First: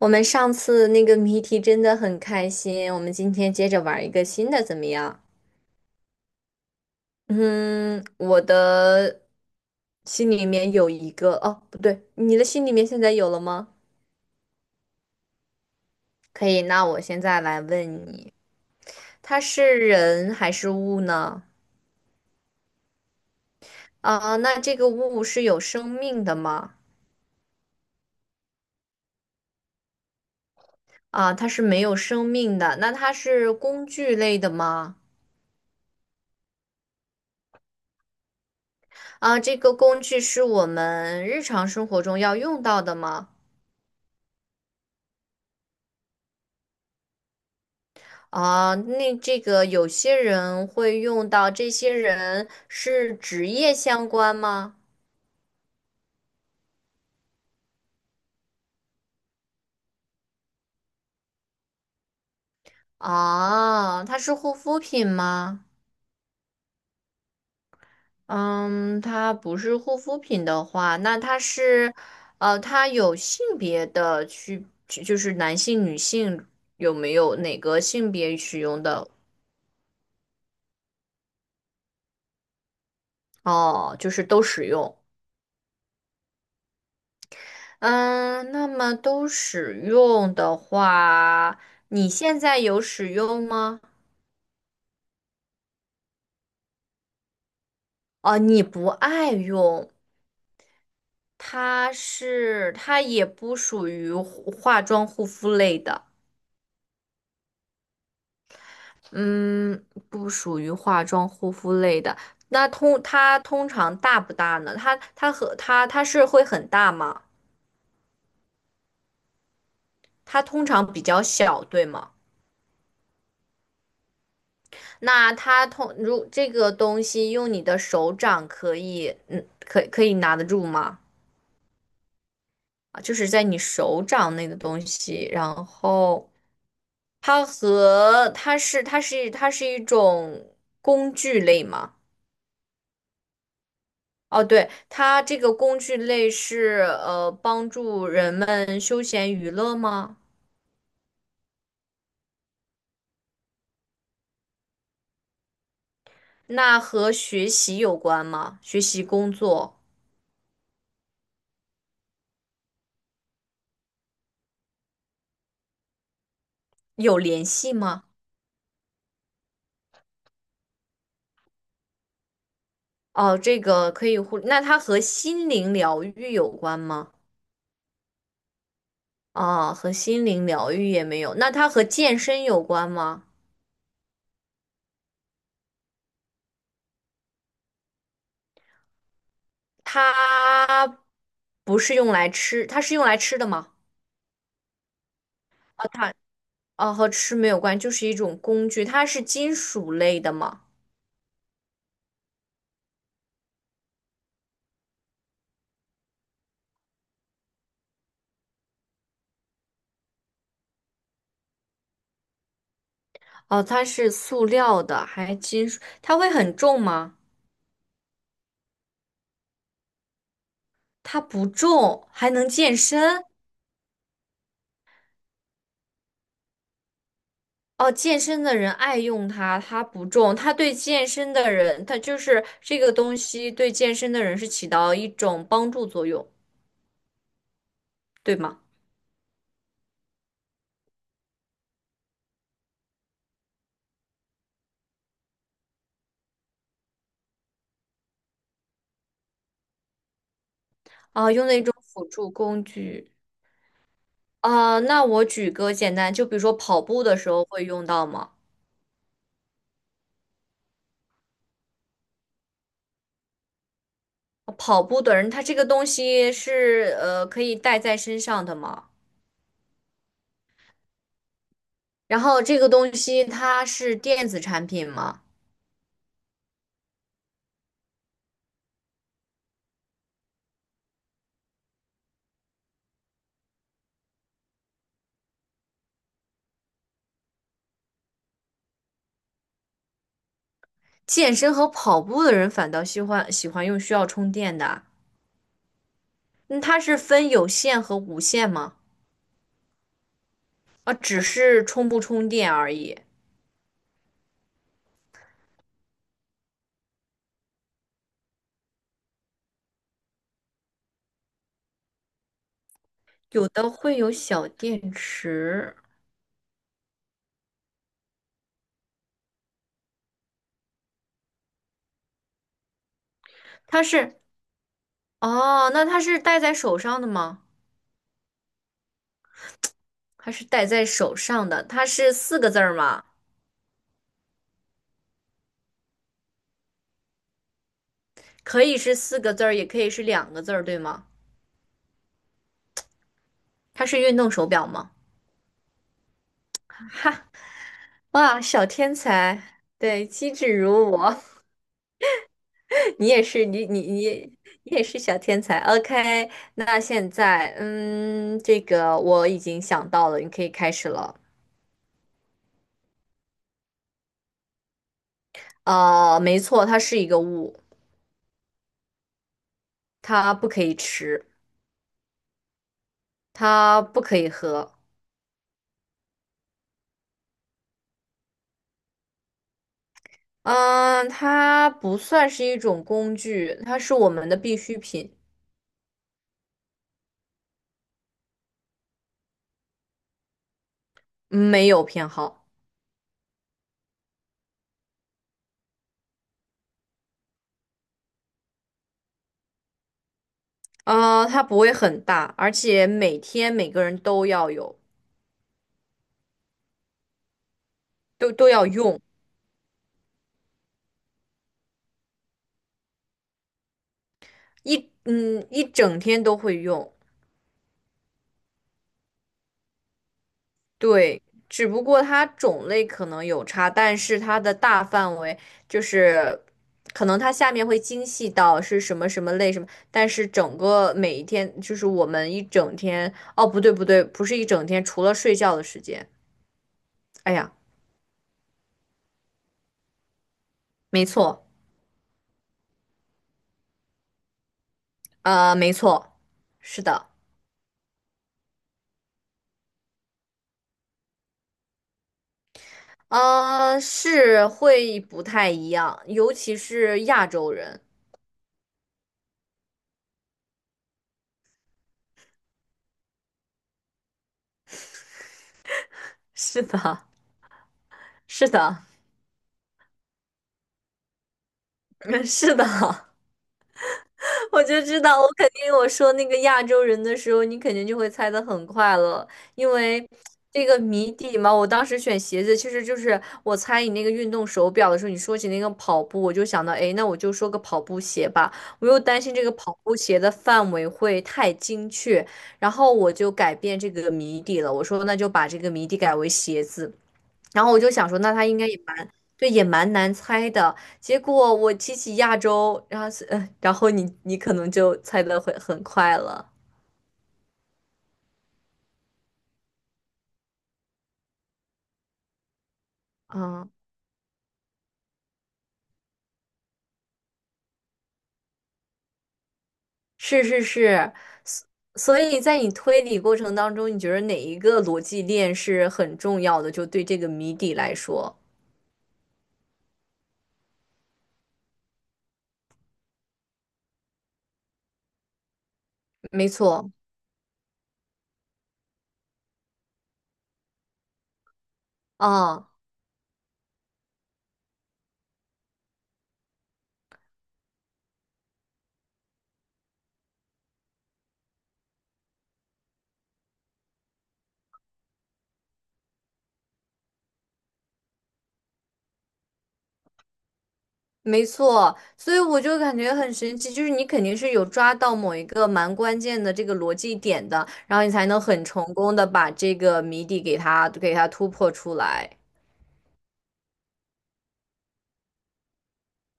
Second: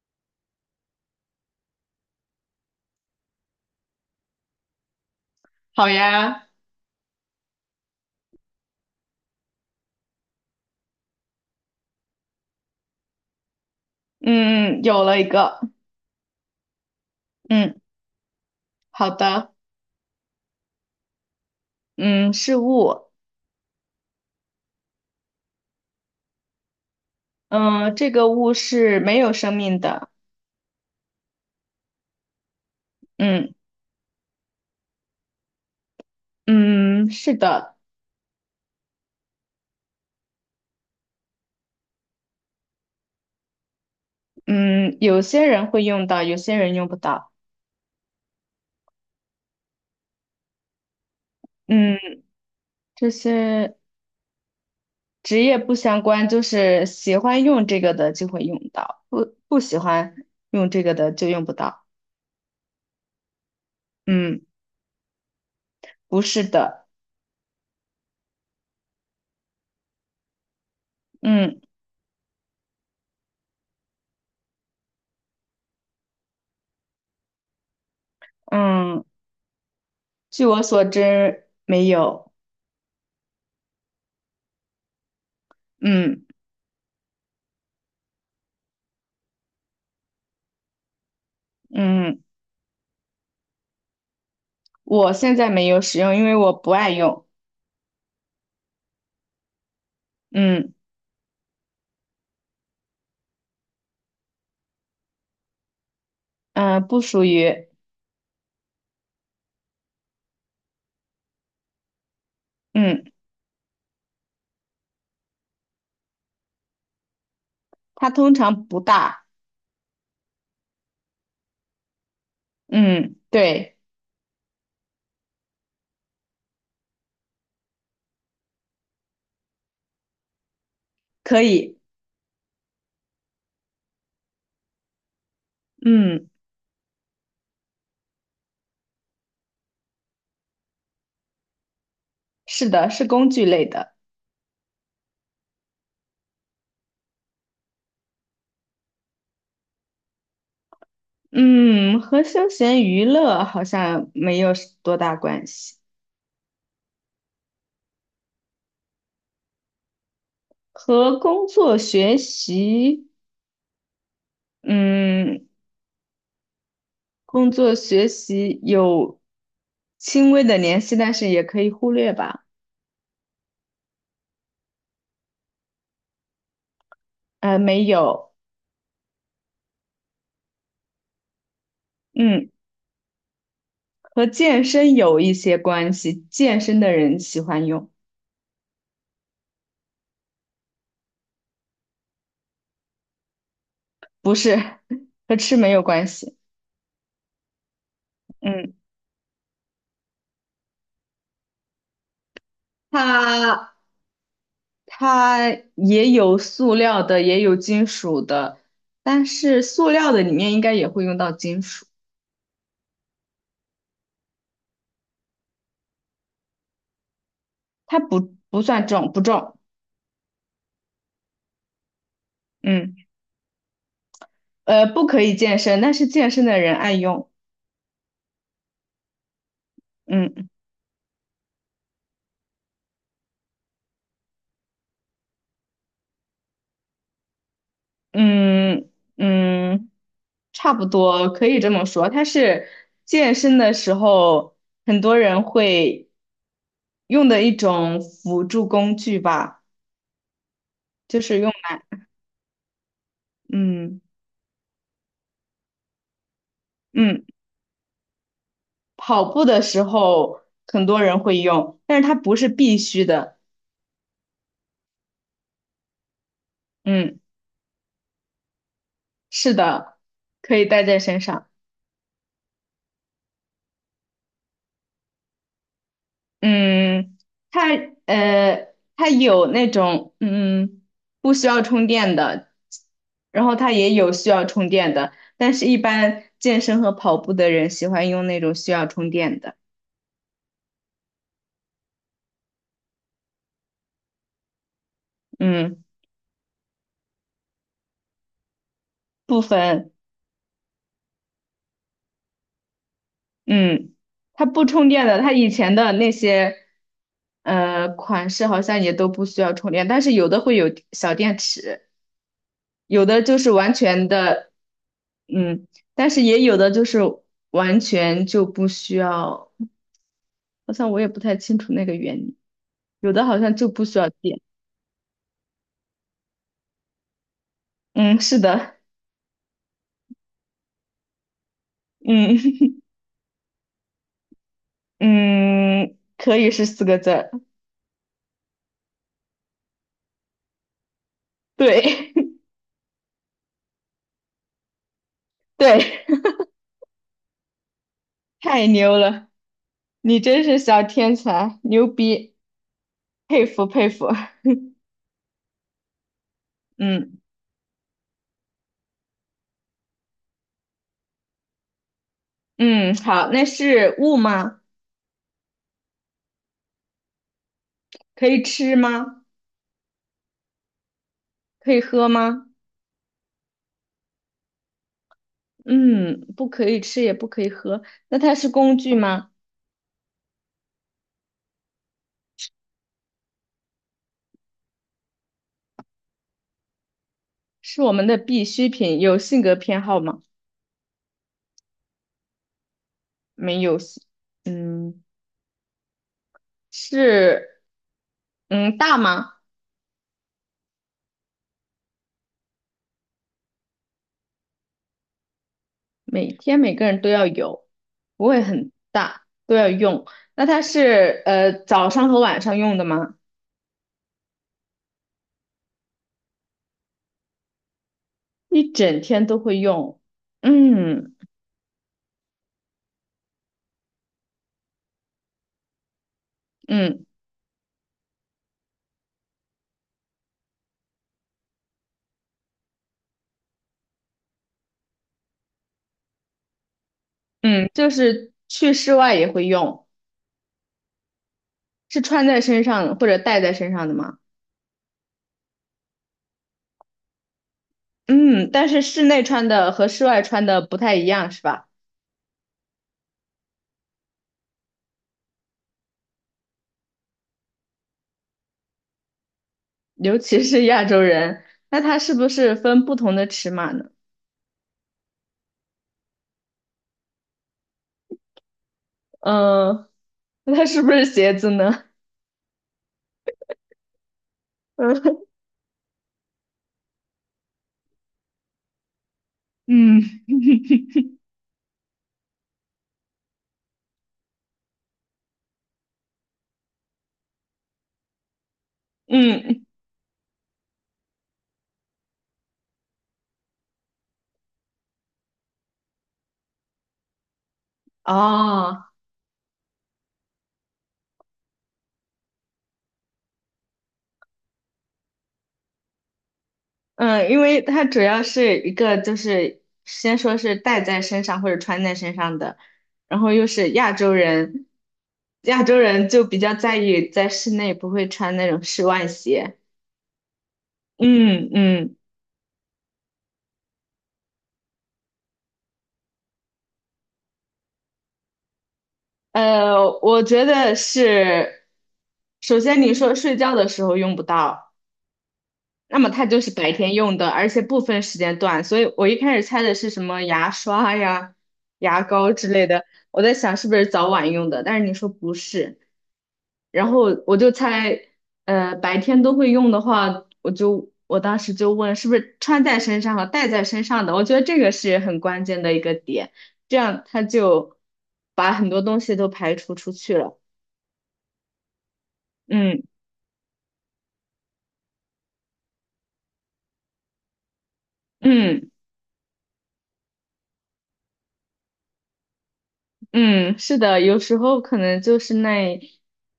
我们上次那个谜题真的很开心，我们今天接着玩一个新的怎么样？好呀，嗯，我的心里面有一个，哦，不对，你的心里面现在有了吗？嗯，有了一个，可以，那我现在来嗯问你，好它的，是人还是物呢？嗯，是物，啊，那这个物是有生命的吗？嗯，这个物是没有生命的，啊，它是没有生命的，那它嗯是工具类的吗？嗯，是的，啊，这个工具是我们日常生活中要用到的吗？嗯，有些人会用到，有些人用不到，啊，那这个有些人会用到，这些嗯，人这是职业些相关吗？职业不相关，就是喜欢用这个的就会用到，不喜欢用这个的就用不到，啊，它是嗯，护肤品吗？不是的，嗯，它不是护肤品的话，那它嗯是，它有性别的区，就是男性、女性有没有哪个性别使用嗯，的？据我所知没有，哦，就是都使用。嗯嗯，那么都使用的话，你嗯。现在有使用吗？我现在没有使用，因为我不爱用。哦，你不爱用，嗯它是它也不属于护化妆护肤类的，嗯、呃不属于。嗯，不属于化妆护肤类的。那通嗯，它通常大不大呢？它它和它它是会很大吗？它通常不大。它通常比较小，对吗？嗯，对，那它通如这个东西用你的手掌可以，嗯，可以拿得住吗？可以。啊，就是在你手掌内的东西，然嗯，后。它和它是它是它是一种工具类吗？是的，是工具类的。哦，对，它这个工具类是帮助人们休闲娱乐吗？嗯，和休闲娱乐好像没有多大关系，那和学习有关吗？学习工作和工作学习，嗯，有联工系作吗？学习有轻微的联系，但是也可以忽略吧。哦，这个可以互，那它和心灵疗愈有关吗？没有。啊、和心灵疗愈也没有。那它和健身嗯。有关吗？和健身有一些关系，健身的人喜欢用，它不是用来吃，它是用来吃的吗？不是 和吃没有啊，关它。系。哦，和吃没有关，就是一种工嗯，具，它是金属类的吗？它它也有塑料的，也有金属的，但是塑料的里面应该也会用到金属，哦，它是塑料的，还金属，它会很重吗？它不算重，不重。它不重，还能健嗯，身。不可以健身，但是健身的人爱用。哦，健身的人爱用它，它不嗯重，它对健身的人，它就是这个东西对健身的人是起到一种帮助作用，对吗？嗯嗯。差不多可以这么说。它是健身的时候，很多人会用的一种辅助工具吧，就啊，是用用的一种来，辅助工具。嗯啊，那我举个简单，就比如说跑步的嗯，时候会用到吗？跑步的时候很多人会用，但是它不是必须的。跑步的人，他这个东西是嗯，可以带在身上的吗？是的，可以带在身上。然后这个东西它是电子产品吗？嗯，它它有那种不需要充电的，然后它也有需要充电的，但是一般健身和跑步的人喜欢用那种需要充电的。健身和跑步的人反倒喜欢用需要充电的，嗯，那它是分有线和无线吗？部分，啊，只是充不充电而已，嗯，它不充电的，它以前的那些款式好像也都不需要充电，但是有的会有小电池。有的就有是的完会全有小的，电嗯，池，但是也有的就是完全就不需要，好像我也不太清楚那个原理，有的好像就它不需要是电，哦，那它是戴在手上的吗？嗯，是的，它是戴在手上的，它是四个字嗯 儿吗？嗯，可以是四个字儿可以是四个字儿，也可以是两个字儿，对吗？对 它是运动手表吗？对，哇，小太天牛了，才，对，你机真智是小如天我，才，牛逼，你也是，佩服佩服，你也是小天才。OK，那现嗯在，嗯，这个我已经想到了，你可以开始了。嗯，好，那是物吗？呃，没错，它是一个物，可以吃吗？它不可以吃，可以喝吗？它不可以喝。嗯，不可以吃，也不可以喝。那它是工具吗？嗯，它不算是一种工具，它是我们的必需品，是我们的必需品，有性格偏好吗？没有偏好。没有性嗯，是，嗯，大吗？呃，它不会很大，而且每天每个人都要有。每天每个人都要有，不都会都要很用，大，都要用。那它是早上和晚上用的吗？一整天都会用。一整天都会用。嗯对，只不过它种类可能有差，但是它的大范围就是，嗯可能它下面会精细到是什么什么类什么，但是整个每一天就是我们一整天，不是一整天，除了睡觉的时间。哎呀，嗯，就是去室外也会用，没错，是穿在身上或者戴在身上的吗？呃，没错，是的，嗯，但是室内穿的和室外穿的不太一样，是吧？是会不太一样，尤其是亚洲人。尤其是亚洲人，那它是不是分不同的尺码呢？是的，是的。嗯，那它是不是鞋子呢？嗯，是的，我就知道，我肯定我说那个亚洲人的时候，你肯定就会猜得很快了，因为嗯这个谜底嘛。我当时选鞋子，其实就是我猜你那个运动手表的时候，你说起那个跑步，我就想到，哎，那我就说个跑步鞋吧。我又担心嗯，这个嗯，跑步鞋的范围会太精确，然后我就改变这个谜底了。我说那就把这个谜底改为鞋子。然后我就想说，那他应该哦，也蛮，对，也蛮难猜的。结果我提起亚洲，然后是，然后你可能就猜的会很快了。嗯，因为它主要是一个就是先说是戴在身上或者穿在身上的，然后又是嗯，亚洲人，亚洲人就比较在意在室内不会穿那种室外鞋。是是是，嗯所嗯。所以在你推理过程当中，你觉得哪一个逻辑链是很重要的？就对这个谜底来说，我觉得是，首先你说睡觉的时候用不到，那么它就没是白错。天用的，而且不分时间段，所以我一开始猜的是什么牙刷呀、牙膏之类嗯，的，我在想是不是早晚用的，但是你说不是，然后我就猜，白天都会用的话，我当时就问是不是穿在身上和戴在身上的，我觉得这个是很关键的一个点，这样它就把很多东西都排除出去了，没错，所以我就嗯。感觉很神奇，就是你肯定是有抓到某一个蛮关键的这个逻辑点的，然后你才能很嗯成功的把这个谜底给它突破出来。嗯，是的，有时候可能就是那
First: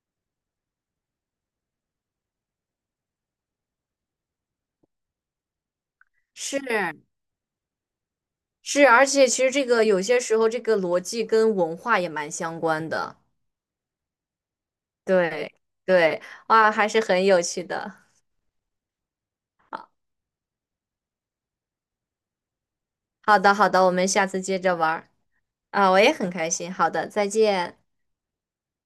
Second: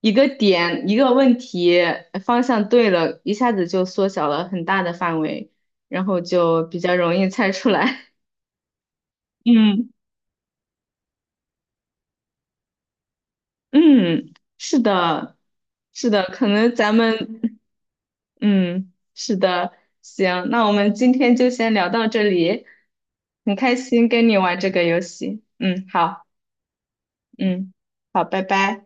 一个点，一个问题方向对了，一下子就缩小了很大的范围，然后是就比较容易猜出来。是，而且其 实这个嗯有些时候这个逻辑跟文化也蛮相关的。嗯，是的，对是对，的，可哇，能还咱是很有们趣的。嗯是的，行，那我们今天就先聊到这里，好很的好开的，我们心下跟你次玩接这着个玩游儿戏。嗯，啊，我也好，很开心。好的，再嗯，见。好，拜拜。